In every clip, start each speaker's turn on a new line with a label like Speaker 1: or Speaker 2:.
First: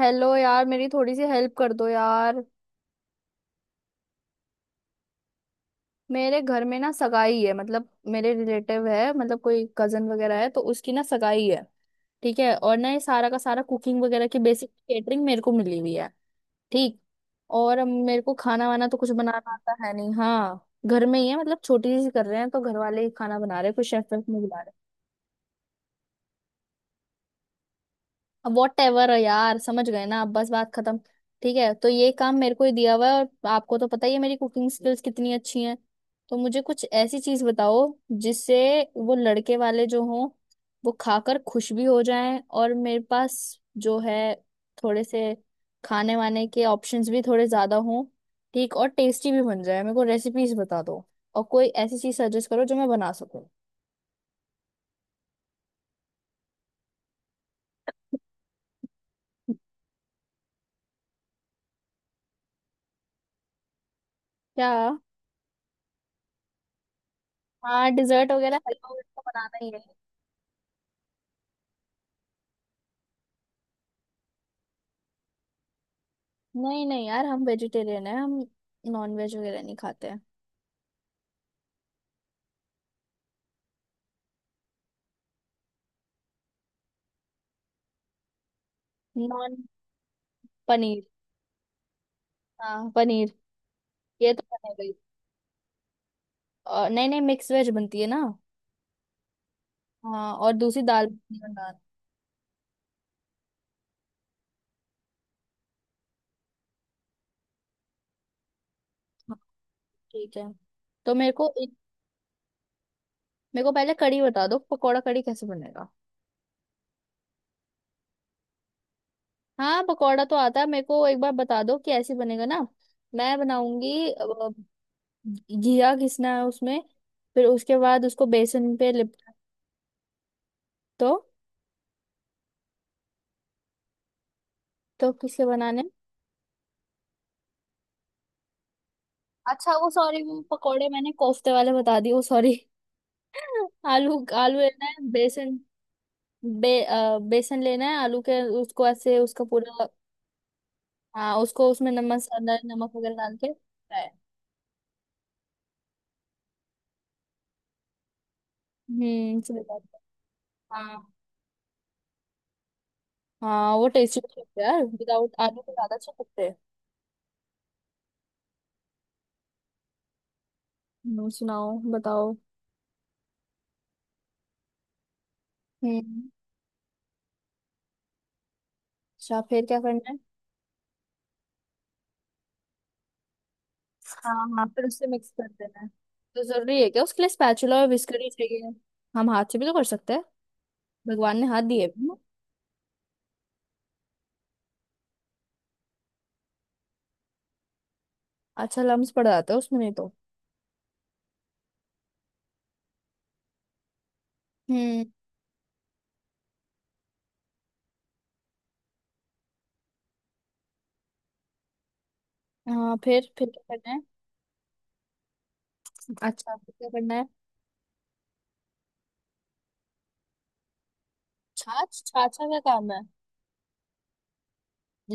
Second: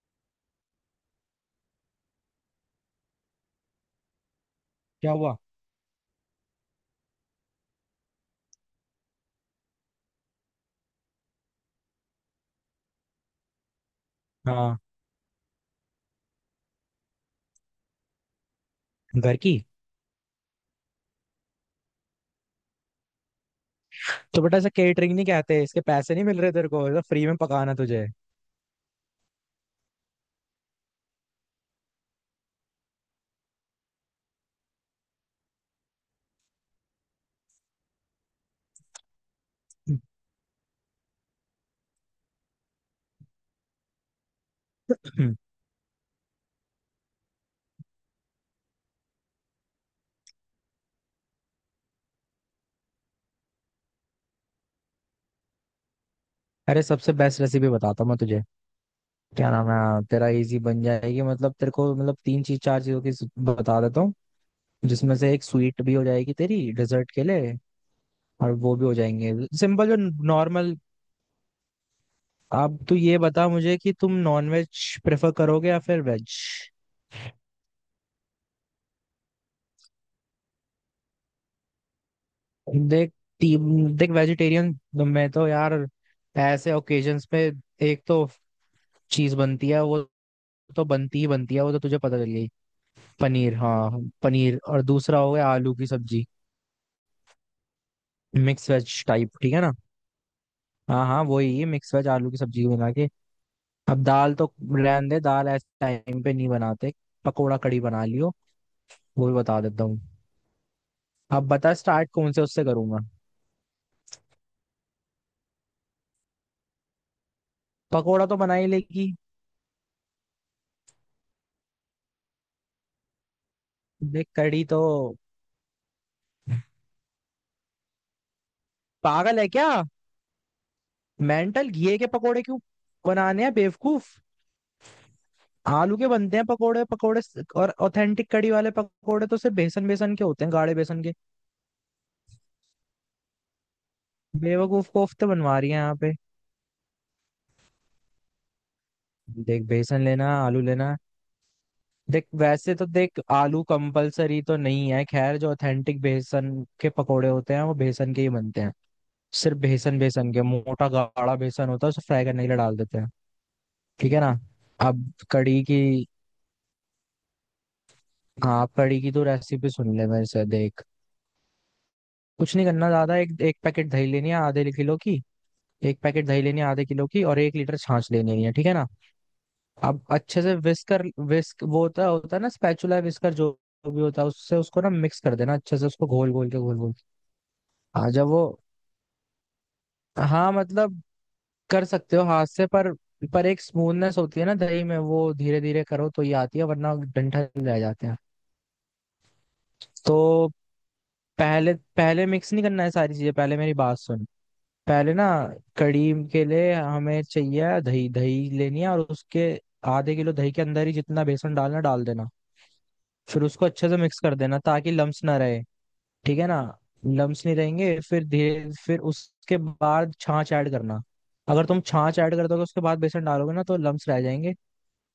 Speaker 1: Hello यार, मेरी थोड़ी सी हेल्प कर दो यार।
Speaker 2: क्या हुआ।
Speaker 1: मेरे घर में ना सगाई है, मतलब मेरे रिलेटिव है, मतलब कोई कजन वगैरह है तो उसकी ना सगाई है। ठीक है। और ना ये सारा का सारा कुकिंग वगैरह की बेसिक
Speaker 2: हाँ
Speaker 1: केटरिंग मेरे को मिली हुई है। ठीक। और अब मेरे को खाना वाना तो कुछ
Speaker 2: घर
Speaker 1: बनाना
Speaker 2: की।
Speaker 1: आता है नहीं। हाँ, घर में ही है, मतलब छोटी सी कर रहे हैं तो घर वाले ही खाना बना रहे हैं, कुछ शेफ वेफ नहीं
Speaker 2: तो बेटा
Speaker 1: बुला
Speaker 2: ऐसा
Speaker 1: रहे।
Speaker 2: केटरिंग नहीं कहते, इसके पैसे नहीं मिल रहे तेरे को, ये तो फ्री में पकाना तुझे
Speaker 1: वॉट एवर यार, समझ गए ना आप, बस बात खत्म। ठीक है, तो ये काम मेरे को ही दिया हुआ है, और आपको तो पता ही है मेरी कुकिंग स्किल्स कितनी अच्छी हैं। तो मुझे कुछ ऐसी चीज बताओ जिससे वो लड़के वाले जो हों वो खाकर खुश भी हो जाएं, और मेरे पास जो है थोड़े से
Speaker 2: हम्म,
Speaker 1: खाने वाने के ऑप्शंस भी थोड़े ज्यादा हों। ठीक। और टेस्टी भी बन जाए। मेरे को रेसिपीज बता दो और कोई ऐसी चीज सजेस्ट करो जो मैं बना सकूं।
Speaker 2: अरे, सबसे बेस्ट रेसिपी बताता हूँ मैं तुझे। क्या नाम है, हाँ, तेरा इजी बन जाएगी, मतलब तेरे को, मतलब तीन चीज चार चीजों की बता देता हूँ।
Speaker 1: क्या?
Speaker 2: जिसमें से एक स्वीट भी हो जाएगी तेरी डेजर्ट के लिए।
Speaker 1: हाँ, डिजर्ट
Speaker 2: और
Speaker 1: वगैरह
Speaker 2: वो भी
Speaker 1: हलवा
Speaker 2: हो
Speaker 1: वगैरह तो
Speaker 2: जाएंगे
Speaker 1: बनाना ही है।
Speaker 2: सिंपल, जो नॉर्मल। अब तू ये बता मुझे कि तुम नॉन वेज प्रेफर करोगे या फिर वेज।
Speaker 1: नहीं नहीं यार, हम वेजिटेरियन है हम, नॉन वेज वगैरह नहीं खाते हैं।
Speaker 2: देख, ती- देख, वेजिटेरियन। मैं तो यार ऐसे ओकेजन्स पे एक तो चीज
Speaker 1: नॉन,
Speaker 2: बनती है, वो तो
Speaker 1: पनीर।
Speaker 2: बनती ही बनती है, वो तो तुझे पता चल गई।
Speaker 1: हाँ, पनीर।
Speaker 2: पनीर, हाँ,
Speaker 1: ये तो
Speaker 2: पनीर
Speaker 1: बने
Speaker 2: और
Speaker 1: गई।
Speaker 2: दूसरा हो गया आलू की सब्जी।
Speaker 1: और नहीं नहीं, मिक्स वेज बनती है ना।
Speaker 2: मिक्स वेज टाइप, ठीक है ना।
Speaker 1: हाँ, और दूसरी
Speaker 2: हाँ
Speaker 1: दाल
Speaker 2: हाँ,
Speaker 1: मखनी
Speaker 2: वही
Speaker 1: बनाना।
Speaker 2: मिक्स वेज, आलू की सब्जी बना के। अब दाल तो रहने दे, दाल ऐसे टाइम पे नहीं बनाते। पकोड़ा कड़ी बना लियो, वो भी बता देता हूँ।
Speaker 1: ठीक है। तो मेरे
Speaker 2: अब
Speaker 1: को
Speaker 2: बता, स्टार्ट कौन से उससे करूंगा।
Speaker 1: मेरे को पहले कड़ी बता दो, पकौड़ा कड़ी कैसे बनेगा।
Speaker 2: पकोड़ा तो बना ही लेगी।
Speaker 1: हाँ, पकौड़ा तो आता है मेरे को, एक बार बता दो कि ऐसे बनेगा ना, मैं बनाऊंगी।
Speaker 2: देख, कड़ी तो
Speaker 1: घिया घिसना है उसमें, फिर उसके बाद उसको बेसन पे लिपटा
Speaker 2: पागल है क्या।
Speaker 1: तो।
Speaker 2: मेंटल, घिए के पकोड़े क्यों बनाने हैं बेवकूफ।
Speaker 1: किसके बनाने।
Speaker 2: आलू के बनते हैं पकोड़े, पकोड़े और ऑथेंटिक कड़ी वाले पकोड़े तो सिर्फ
Speaker 1: अच्छा
Speaker 2: बेसन,
Speaker 1: वो
Speaker 2: बेसन
Speaker 1: सॉरी,
Speaker 2: के
Speaker 1: वो
Speaker 2: होते हैं, गाढ़े
Speaker 1: पकोड़े
Speaker 2: बेसन
Speaker 1: मैंने
Speaker 2: के।
Speaker 1: कोफ्ते वाले बता दिए, वो सॉरी। आलू, आलू लेना
Speaker 2: बेवकूफ,
Speaker 1: है
Speaker 2: कोफ्ते बनवा
Speaker 1: बेसन।
Speaker 2: रही है यहाँ पे।
Speaker 1: बेसन लेना है, आलू के, उसको ऐसे उसका
Speaker 2: देख,
Speaker 1: पूरा।
Speaker 2: बेसन लेना, आलू लेना।
Speaker 1: हाँ, उसको उसमें नमक
Speaker 2: देख,
Speaker 1: मसाला
Speaker 2: वैसे तो
Speaker 1: नमक वगैरह
Speaker 2: देख
Speaker 1: डाल के
Speaker 2: आलू
Speaker 1: फ्राई।
Speaker 2: कंपलसरी तो नहीं है, खैर जो ऑथेंटिक बेसन के पकोड़े होते हैं वो बेसन के ही बनते हैं।
Speaker 1: हम्म,
Speaker 2: सिर्फ
Speaker 1: सुबह बात
Speaker 2: बेसन,
Speaker 1: है।
Speaker 2: बेसन के मोटा
Speaker 1: हाँ
Speaker 2: गाढ़ा बेसन होता है, उसे फ्राई करने के लिए डाल देते हैं।
Speaker 1: हाँ, वो
Speaker 2: ठीक है
Speaker 1: टेस्टी
Speaker 2: ना।
Speaker 1: लगता है यार,
Speaker 2: अब
Speaker 1: विदाउट आलू
Speaker 2: कड़ी
Speaker 1: के
Speaker 2: की,
Speaker 1: ज्यादा अच्छे लगते हैं।
Speaker 2: हाँ, कड़ी की तो रेसिपी सुन ले मेरे से, देख।
Speaker 1: सुनाओ, बताओ।
Speaker 2: कुछ नहीं करना ज्यादा, एक एक पैकेट दही लेनी है आधे किलो की। एक पैकेट
Speaker 1: हम्म।
Speaker 2: दही लेनी है आधे किलो की और 1 लीटर छाछ लेनी है, ठीक है ना।
Speaker 1: अच्छा फिर क्या
Speaker 2: अब
Speaker 1: करना है।
Speaker 2: अच्छे से विस्कर, विस्क वो होता होता है ना, स्पैचुला विस्कर जो भी होता है,
Speaker 1: हाँ
Speaker 2: उससे
Speaker 1: हाँ,
Speaker 2: उसको
Speaker 1: फिर
Speaker 2: ना
Speaker 1: उससे
Speaker 2: मिक्स
Speaker 1: मिक्स
Speaker 2: कर
Speaker 1: कर
Speaker 2: देना अच्छे
Speaker 1: देना
Speaker 2: से,
Speaker 1: है।
Speaker 2: उसको घोल
Speaker 1: तो
Speaker 2: घोल के घोल
Speaker 1: जरूरी है
Speaker 2: घोल
Speaker 1: क्या, उसके
Speaker 2: के।
Speaker 1: लिए स्पैचुला और
Speaker 2: हाँ
Speaker 1: विस्कर
Speaker 2: जब
Speaker 1: ही
Speaker 2: वो,
Speaker 1: चाहिए? हम हाथ से भी तो कर सकते हैं,
Speaker 2: हाँ मतलब,
Speaker 1: भगवान ने हाथ
Speaker 2: कर
Speaker 1: दिए।
Speaker 2: सकते हो हाथ से, पर एक स्मूथनेस होती है ना दही में, वो धीरे धीरे करो तो ये आती है, वरना डंठल रह जाते हैं।
Speaker 1: अच्छा लम्स पड़ जाता है उसमें नहीं तो।
Speaker 2: तो पहले, पहले मिक्स नहीं करना है सारी चीजें, पहले मेरी बात सुन।
Speaker 1: हम्म।
Speaker 2: पहले ना कड़ी के लिए हमें चाहिए दही, दही लेनी है और उसके आधे किलो दही के अंदर ही जितना बेसन डालना डाल देना।
Speaker 1: हाँ, फिर
Speaker 2: फिर
Speaker 1: फिर
Speaker 2: उसको
Speaker 1: क्या
Speaker 2: अच्छे
Speaker 1: करना
Speaker 2: से
Speaker 1: है।
Speaker 2: मिक्स कर देना ताकि लम्स ना रहे, ठीक है
Speaker 1: अच्छा
Speaker 2: ना।
Speaker 1: फिर क्या करना है।
Speaker 2: लम्स नहीं रहेंगे, फिर धीरे, फिर उसके बाद छाछ ऐड करना। अगर तुम
Speaker 1: छाछ,
Speaker 2: छाछ ऐड
Speaker 1: छाछा
Speaker 2: कर
Speaker 1: का
Speaker 2: दोगे उसके
Speaker 1: काम
Speaker 2: बाद
Speaker 1: है?
Speaker 2: बेसन डालोगे ना, तो लम्स रह जाएंगे।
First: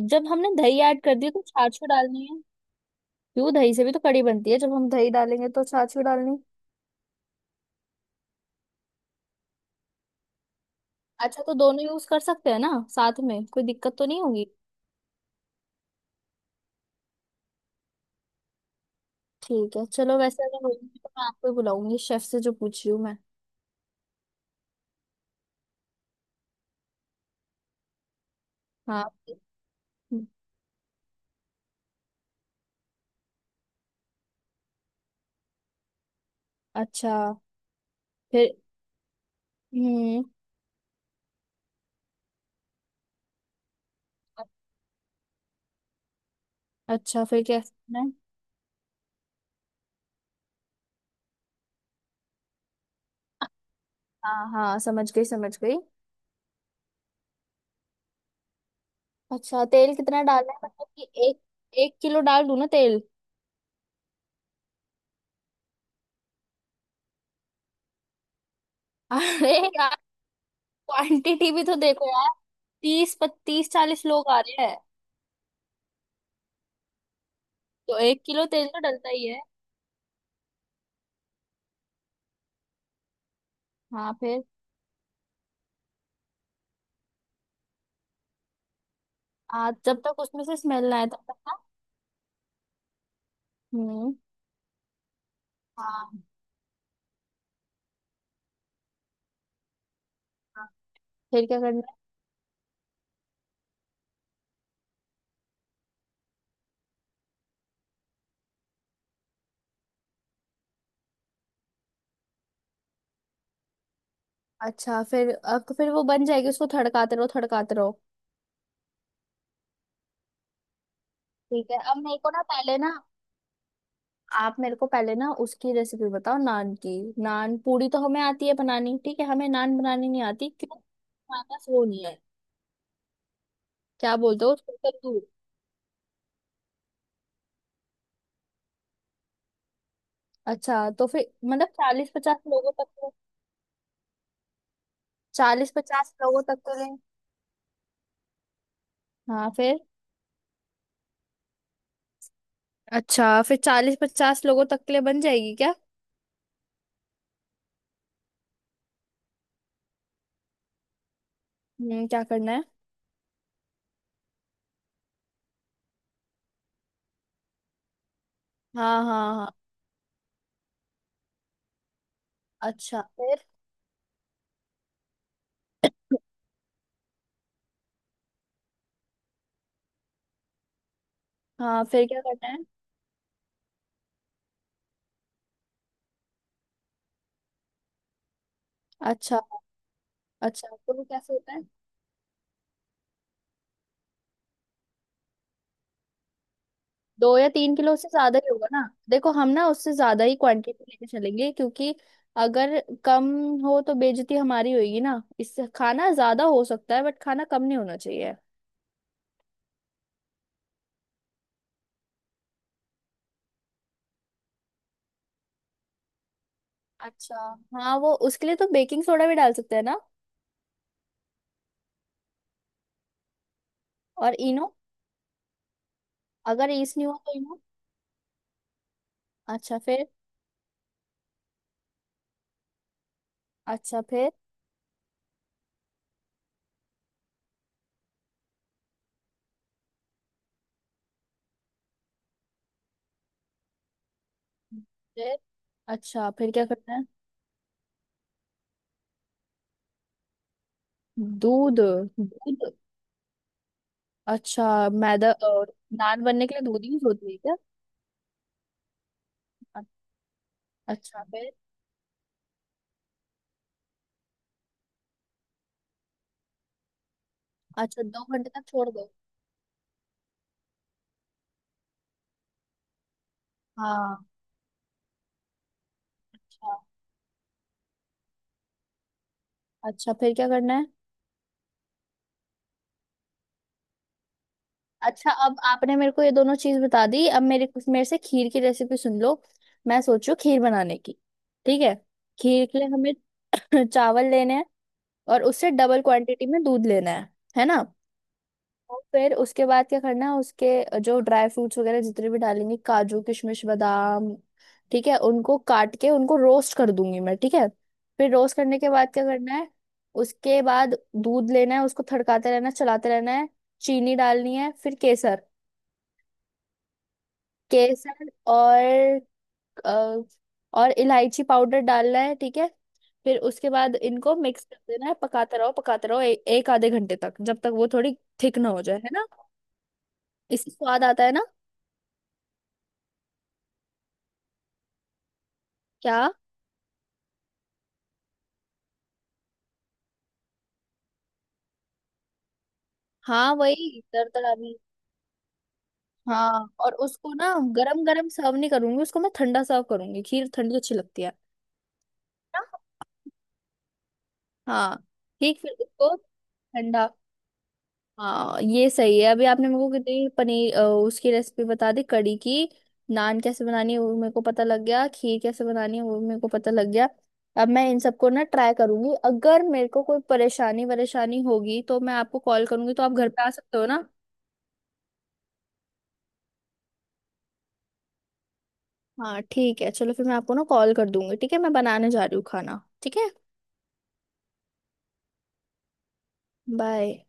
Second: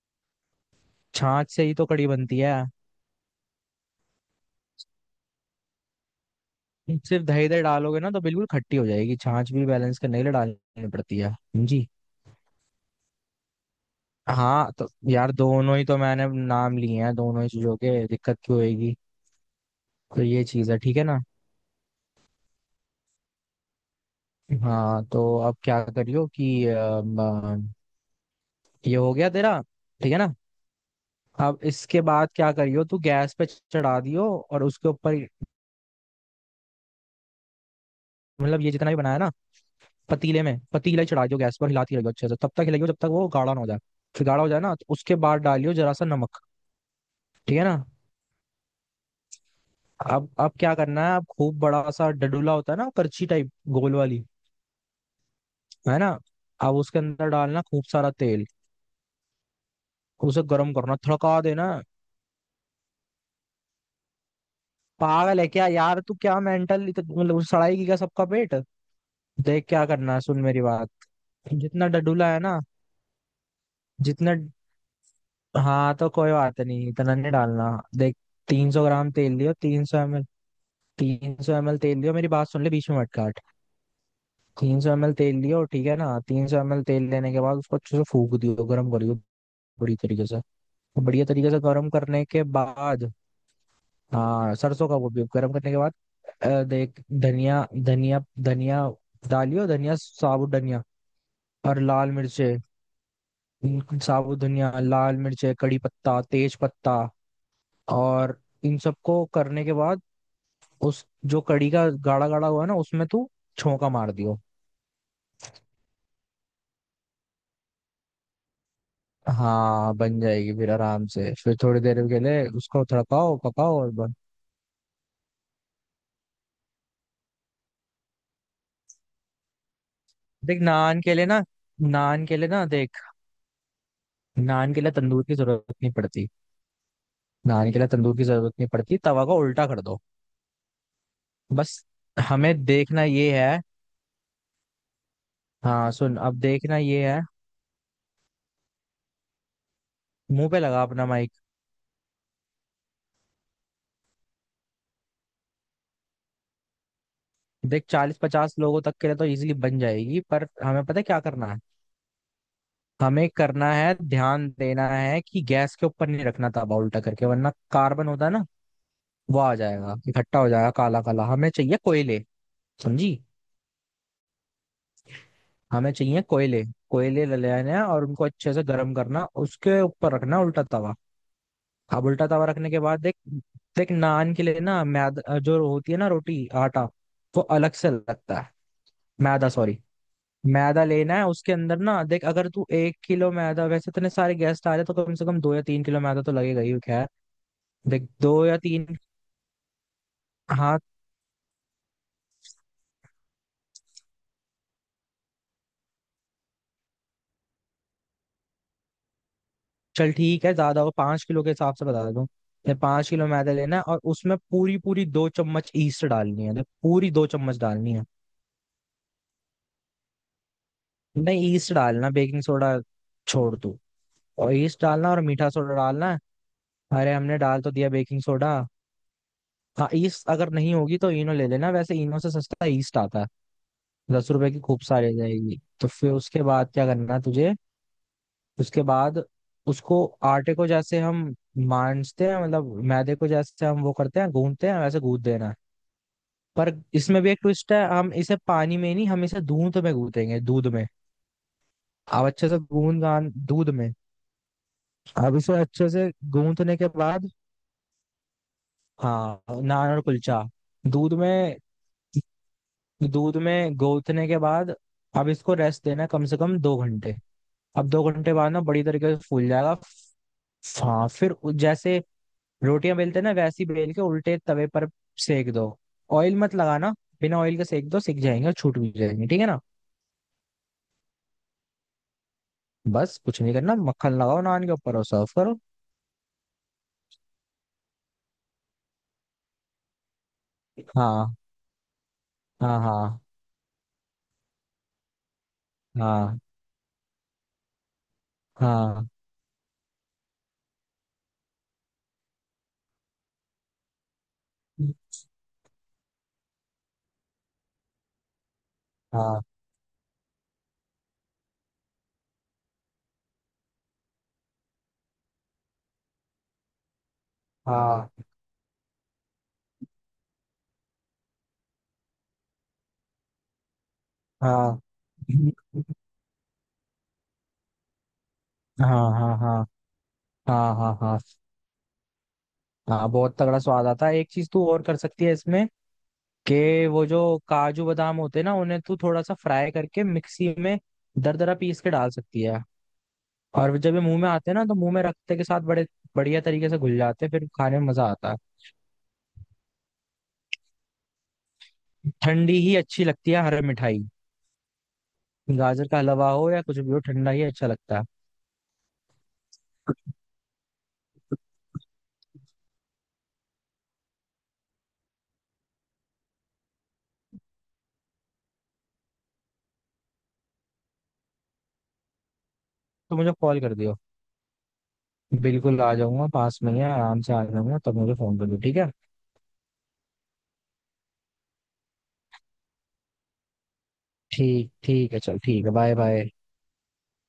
Speaker 1: जब हमने दही ऐड कर दी तो
Speaker 2: छाछ से ही
Speaker 1: छाछ
Speaker 2: तो
Speaker 1: भी
Speaker 2: कड़ी
Speaker 1: डालनी है?
Speaker 2: बनती है।
Speaker 1: क्यों, दही से भी तो कड़ी बनती है, जब हम दही डालेंगे तो छाछ भी डालनी।
Speaker 2: सिर्फ दही, दही डालोगे ना तो बिल्कुल खट्टी हो जाएगी, छाछ भी बैलेंस करने के लिए डालनी पड़ती है।
Speaker 1: अच्छा तो दोनों
Speaker 2: जी,
Speaker 1: यूज कर सकते हैं ना साथ में, कोई दिक्कत तो नहीं होगी?
Speaker 2: हाँ तो यार दोनों ही तो मैंने नाम लिए हैं दोनों ही चीजों के, दिक्कत क्यों होएगी।
Speaker 1: ठीक है चलो,
Speaker 2: तो
Speaker 1: वैसे
Speaker 2: ये
Speaker 1: अगर
Speaker 2: चीज है,
Speaker 1: होगी
Speaker 2: ठीक है
Speaker 1: तो
Speaker 2: ना।
Speaker 1: मैं आपको ही बुलाऊंगी, शेफ से जो पूछ रही हूँ मैं।
Speaker 2: हाँ तो अब क्या करियो कि अम, अम, ये
Speaker 1: हाँ।
Speaker 2: हो गया तेरा, ठीक है
Speaker 1: हम्म।
Speaker 2: ना। अब इसके बाद क्या करियो, तू गैस पे चढ़ा दियो और उसके ऊपर,
Speaker 1: अच्छा फिर।
Speaker 2: मतलब ये जितना भी बनाया ना
Speaker 1: हम्म।
Speaker 2: पतीले में, पतीला ही चढ़ा दियो गैस पर, हिलाती रहियो अच्छे से, तब तक हिलाइयो जब तक वो गाढ़ा ना हो जाए। फिर गाढ़ा हो जाए ना तो उसके बाद डालियो जरा सा नमक,
Speaker 1: अच्छा फिर
Speaker 2: ठीक
Speaker 1: क्या
Speaker 2: है ना।
Speaker 1: करना है?
Speaker 2: अब क्या करना है, अब खूब बड़ा सा डडूला होता है ना, करछी टाइप गोल वाली,
Speaker 1: हाँ हाँ, समझ गई समझ गई।
Speaker 2: है ना। अब उसके अंदर डालना खूब सारा तेल,
Speaker 1: अच्छा तेल कितना
Speaker 2: उसे
Speaker 1: डालना है,
Speaker 2: गर्म
Speaker 1: मतलब
Speaker 2: करना,
Speaker 1: कि एक
Speaker 2: थड़का देना।
Speaker 1: एक किलो डाल दूं ना तेल।
Speaker 2: पागल है क्या यार तू, क्या मेंटल, मतलब उस सड़ाई की क्या सबका पेट।
Speaker 1: अरे
Speaker 2: देख, क्या
Speaker 1: यार,
Speaker 2: करना है, सुन मेरी बात।
Speaker 1: क्वांटिटी भी तो
Speaker 2: जितना
Speaker 1: देखो यार,
Speaker 2: डडूला है ना,
Speaker 1: 30 पत्तीस 40 लोग
Speaker 2: जितना,
Speaker 1: आ रहे हैं,
Speaker 2: हाँ तो कोई बात नहीं, इतना नहीं डालना।
Speaker 1: तो
Speaker 2: देख,
Speaker 1: 1 किलो तेल
Speaker 2: तीन
Speaker 1: तो
Speaker 2: सौ
Speaker 1: डलता
Speaker 2: ग्राम
Speaker 1: ही
Speaker 2: तेल
Speaker 1: है।
Speaker 2: लियो, 300 ML। 300 ML तेल लियो, मेरी बात सुन ले, बीच में मत काट।
Speaker 1: हाँ फिर।
Speaker 2: 300 ML तेल लियो, ठीक है ना। 300 ML तेल लेने के बाद उसको अच्छे से फूक दियो, गर्म करियो बड़ी
Speaker 1: जब तक
Speaker 2: तरीके से,
Speaker 1: उसमें से स्मेल ना आए तब
Speaker 2: बढ़िया
Speaker 1: तक
Speaker 2: तरीके
Speaker 1: ना।
Speaker 2: से गर्म करने के बाद।
Speaker 1: हम्म।
Speaker 2: हाँ सरसों का, वो भी गर्म करने के बाद
Speaker 1: हाँ।
Speaker 2: देख धनिया, धनिया, धनिया डालियो, धनिया, साबुत
Speaker 1: हाँ।
Speaker 2: धनिया
Speaker 1: फिर क्या
Speaker 2: और
Speaker 1: करना है।
Speaker 2: लाल मिर्चे। साबुत धनिया, लाल मिर्चे, कड़ी पत्ता, तेज पत्ता और इन सबको करने के बाद, उस जो कड़ी का गाढ़ा गाढ़ा हुआ है ना, उसमें तू छौंका मार दियो।
Speaker 1: अच्छा फिर अब तो फिर वो बन जाएगी, उसको थड़काते रहो थड़काते रहो।
Speaker 2: हाँ बन जाएगी, फिर आराम से फिर
Speaker 1: ठीक है।
Speaker 2: थोड़ी
Speaker 1: अब
Speaker 2: देर
Speaker 1: मेरे
Speaker 2: के
Speaker 1: को ना
Speaker 2: लिए
Speaker 1: पहले
Speaker 2: उसको
Speaker 1: ना
Speaker 2: तड़काओ, पकाओ और बन।
Speaker 1: आप मेरे को पहले ना उसकी रेसिपी बताओ नान की। नान पूरी तो हमें आती है बनानी, ठीक है हमें नान बनानी नहीं आती,
Speaker 2: देख
Speaker 1: क्यों?
Speaker 2: नान के लिए ना,
Speaker 1: हमारे पास वो नहीं है।
Speaker 2: नान के लिए ना देख,
Speaker 1: क्या बोलते हो?
Speaker 2: नान के लिए
Speaker 1: टोटल दूर।
Speaker 2: तंदूर की जरूरत नहीं पड़ती। नहाने के लिए तंदूर की जरूरत नहीं पड़ती, तवा को उल्टा कर दो।
Speaker 1: अच्छा तो फिर मतलब
Speaker 2: बस,
Speaker 1: 40-50
Speaker 2: हमें
Speaker 1: लोगों तक
Speaker 2: देखना
Speaker 1: तो,
Speaker 2: ये है,
Speaker 1: चालीस
Speaker 2: हाँ
Speaker 1: पचास
Speaker 2: सुन, अब
Speaker 1: लोगों तक के
Speaker 2: देखना
Speaker 1: लिए।
Speaker 2: ये है,
Speaker 1: हाँ फिर।
Speaker 2: मुंह पे लगा अपना माइक।
Speaker 1: अच्छा फिर 40-50 लोगों तक के लिए बन जाएगी क्या?
Speaker 2: देख 40-50 लोगों तक के लिए तो इजीली बन जाएगी, पर हमें पता है क्या करना है।
Speaker 1: हम्म, क्या करना है।
Speaker 2: हमें करना है, ध्यान देना है कि गैस के ऊपर नहीं रखना तवा उल्टा करके, वरना कार्बन होता है ना,
Speaker 1: हाँ हाँ
Speaker 2: वो
Speaker 1: हाँ।
Speaker 2: आ जाएगा, इकट्ठा हो जाएगा काला काला। हमें चाहिए कोयले,
Speaker 1: अच्छा
Speaker 2: समझी,
Speaker 1: फिर।
Speaker 2: हमें चाहिए कोयले। कोयले ले लेने हैं और उनको अच्छे से गर्म करना, उसके ऊपर रखना उल्टा तवा।
Speaker 1: हाँ फिर
Speaker 2: अब
Speaker 1: क्या
Speaker 2: उल्टा तवा
Speaker 1: करना है।
Speaker 2: रखने के बाद देख, देख नान के लिए ना, मैदा जो होती है ना, रोटी आटा वो अलग से लगता है,
Speaker 1: अच्छा।
Speaker 2: मैदा सॉरी।
Speaker 1: अच्छा
Speaker 2: मैदा
Speaker 1: तो वो
Speaker 2: लेना है,
Speaker 1: कैसे
Speaker 2: उसके
Speaker 1: होता है?
Speaker 2: अंदर ना, देख अगर तू 1 किलो मैदा, वैसे इतने सारे गेस्ट आ रहे हैं, तो कम से कम 2 या 3 किलो मैदा तो लगेगा ही, खैर।
Speaker 1: 2 या 3 किलो, उससे
Speaker 2: देख
Speaker 1: ज्यादा
Speaker 2: दो
Speaker 1: ही
Speaker 2: या
Speaker 1: होगा ना?
Speaker 2: तीन,
Speaker 1: देखो हम ना उससे ज्यादा ही
Speaker 2: हाँ
Speaker 1: क्वांटिटी लेके चलेंगे, क्योंकि अगर कम हो तो बेइज्जती हमारी होगी ना, इससे खाना ज्यादा हो सकता है बट खाना कम नहीं होना चाहिए।
Speaker 2: चल ठीक है, ज्यादा हो 5 किलो के हिसाब से बता देता हूँ। देख, 5 किलो मैदा लेना है और उसमें पूरी पूरी 2 चम्मच ईस्ट डालनी है, देख पूरी दो
Speaker 1: अच्छा।
Speaker 2: चम्मच डालनी
Speaker 1: हाँ,
Speaker 2: है।
Speaker 1: वो उसके लिए तो बेकिंग सोडा भी डाल सकते हैं ना,
Speaker 2: नहीं, ईस्ट डालना, बेकिंग सोडा छोड़ तू,
Speaker 1: और
Speaker 2: और
Speaker 1: इनो।
Speaker 2: ईस्ट डालना और मीठा सोडा डालना।
Speaker 1: अगर ईस नहीं
Speaker 2: अरे
Speaker 1: हुआ तो
Speaker 2: हमने
Speaker 1: इनो।
Speaker 2: डाल तो दिया बेकिंग सोडा।
Speaker 1: अच्छा
Speaker 2: हाँ
Speaker 1: फिर।
Speaker 2: ईस्ट अगर नहीं होगी तो ईनो ले लेना, वैसे ईनो से सस्ता ईस्ट आता है।
Speaker 1: अच्छा फिर
Speaker 2: 10 रुपए की खूब सारी आ जाएगी, तो फिर उसके बाद क्या करना है तुझे। उसके बाद उसको, आटे को जैसे हम मांझते हैं, मतलब मैदे को जैसे हम वो करते हैं गूंथते हैं, वैसे गूंथ
Speaker 1: फिर
Speaker 2: देना है।
Speaker 1: अच्छा फिर क्या
Speaker 2: पर
Speaker 1: करना है।
Speaker 2: इसमें भी एक ट्विस्ट है, हम इसे पानी में नहीं, हम इसे दूध में गूंथेंगे, दूध में।
Speaker 1: दूध,
Speaker 2: अब अच्छे से
Speaker 1: दूध।
Speaker 2: गूंद गान दूध में।
Speaker 1: अच्छा मैदा,
Speaker 2: अब इसे
Speaker 1: और
Speaker 2: अच्छे से
Speaker 1: नान बनने के लिए
Speaker 2: गूंथने
Speaker 1: दूध
Speaker 2: के
Speaker 1: यूज
Speaker 2: बाद,
Speaker 1: होती है क्या?
Speaker 2: हाँ
Speaker 1: अ-
Speaker 2: नान और कुलचा, दूध
Speaker 1: अच्छा फिर।
Speaker 2: में, दूध में गौथने के बाद अब इसको रेस्ट देना है कम से कम 2 घंटे। अब दो
Speaker 1: अच्छा दो
Speaker 2: घंटे
Speaker 1: घंटे
Speaker 2: बाद ना
Speaker 1: तक
Speaker 2: बड़ी
Speaker 1: छोड़ दो।
Speaker 2: तरीके से फूल जाएगा, हाँ फिर जैसे रोटियां बेलते हैं ना, वैसे ही बेल के
Speaker 1: हाँ।
Speaker 2: उल्टे तवे पर सेक दो, ऑयल मत
Speaker 1: अच्छा।
Speaker 2: लगाना। बिना ऑयल के सेक दो, सिक जाएंगे और छूट भी जाएंगे, ठीक है ना।
Speaker 1: अच्छा फिर क्या करना है।
Speaker 2: बस कुछ नहीं करना, मक्खन लगाओ नान के ऊपर और सर्व
Speaker 1: अच्छा अब
Speaker 2: करो।
Speaker 1: आपने मेरे को ये दोनों चीज बता दी, अब मेरे मेरे से खीर की रेसिपी सुन लो, मैं सोचू खीर बनाने की।
Speaker 2: हाँ
Speaker 1: ठीक है। खीर
Speaker 2: हाँ
Speaker 1: के लिए हमें
Speaker 2: हाँ,
Speaker 1: चावल लेने हैं, और उससे डबल क्वांटिटी में दूध लेना है ना। और
Speaker 2: हाँ
Speaker 1: फिर उसके बाद क्या करना है, उसके जो ड्राई फ्रूट्स वगैरह जितने भी डालेंगे, काजू किशमिश बादाम, ठीक है, उनको काट के उनको रोस्ट कर दूंगी मैं। ठीक है। फिर रोस्ट करने के बाद
Speaker 2: हाँ
Speaker 1: क्या
Speaker 2: हाँ,
Speaker 1: करना है, उसके बाद दूध लेना है, उसको थड़काते रहना है, चलाते रहना है, चीनी डालनी है, फिर केसर,
Speaker 2: हाँ
Speaker 1: और अ, और इलायची पाउडर डालना है, ठीक है। फिर उसके बाद इनको मिक्स कर
Speaker 2: हाँ
Speaker 1: देना है, पकाते रहो एक आधे घंटे तक, जब तक वो थोड़ी थिक ना हो
Speaker 2: हाँ,
Speaker 1: जाए, है ना।
Speaker 2: हाँ हाँ
Speaker 1: इससे
Speaker 2: हाँ, हाँ
Speaker 1: स्वाद
Speaker 2: हाँ
Speaker 1: आता है ना।
Speaker 2: हाँ। बहुत तगड़ा स्वाद आता है, एक चीज तू और कर सकती है इसमें
Speaker 1: क्या?
Speaker 2: के, वो जो काजू बादाम होते हैं ना, उन्हें तू थोड़ा सा फ्राई करके मिक्सी में दरदरा पीस के डाल सकती है।
Speaker 1: हाँ
Speaker 2: और जब ये
Speaker 1: वही
Speaker 2: मुंह में आते
Speaker 1: दरदरा
Speaker 2: हैं ना तो
Speaker 1: भी।
Speaker 2: मुंह में रखते के साथ बड़े बढ़िया
Speaker 1: हाँ,
Speaker 2: तरीके से
Speaker 1: और
Speaker 2: घुल जाते हैं,
Speaker 1: उसको
Speaker 2: फिर
Speaker 1: ना
Speaker 2: खाने में
Speaker 1: गरम
Speaker 2: मजा
Speaker 1: गरम
Speaker 2: आता है।
Speaker 1: सर्व नहीं करूंगी, उसको मैं ठंडा सर्व करूंगी, खीर ठंडी अच्छी लगती है
Speaker 2: ठंडी
Speaker 1: ना?
Speaker 2: ही अच्छी लगती है हर मिठाई,
Speaker 1: हाँ। ठीक, फिर
Speaker 2: गाजर का
Speaker 1: उसको
Speaker 2: हलवा हो या कुछ भी हो
Speaker 1: ठंडा।
Speaker 2: ठंडा ही अच्छा लगता है।
Speaker 1: हाँ ये सही है। अभी आपने मेरे को कितनी पनीर उसकी रेसिपी बता दी, कड़ी की। नान कैसे बनानी है वो मेरे को पता लग गया, खीर कैसे बनानी है वो मेरे को पता लग गया। अब मैं इन सबको ना ट्राई करूंगी, अगर मेरे को कोई परेशानी वरेशानी होगी तो मैं आपको कॉल करूंगी, तो आप
Speaker 2: तो
Speaker 1: घर
Speaker 2: मुझे
Speaker 1: पे आ
Speaker 2: कॉल कर
Speaker 1: सकते हो
Speaker 2: दियो,
Speaker 1: ना।
Speaker 2: बिल्कुल आ जाऊंगा, पास में ही है आराम से आ जाऊंगा, तब मुझे फोन कर दियो, ठीक है।
Speaker 1: हाँ ठीक है, चलो फिर मैं आपको ना कॉल कर दूंगी, ठीक है मैं बनाने जा रही हूँ खाना, ठीक है
Speaker 2: ठीक, ठीक है, चल ठीक है, बाय बाय।
Speaker 1: बाय।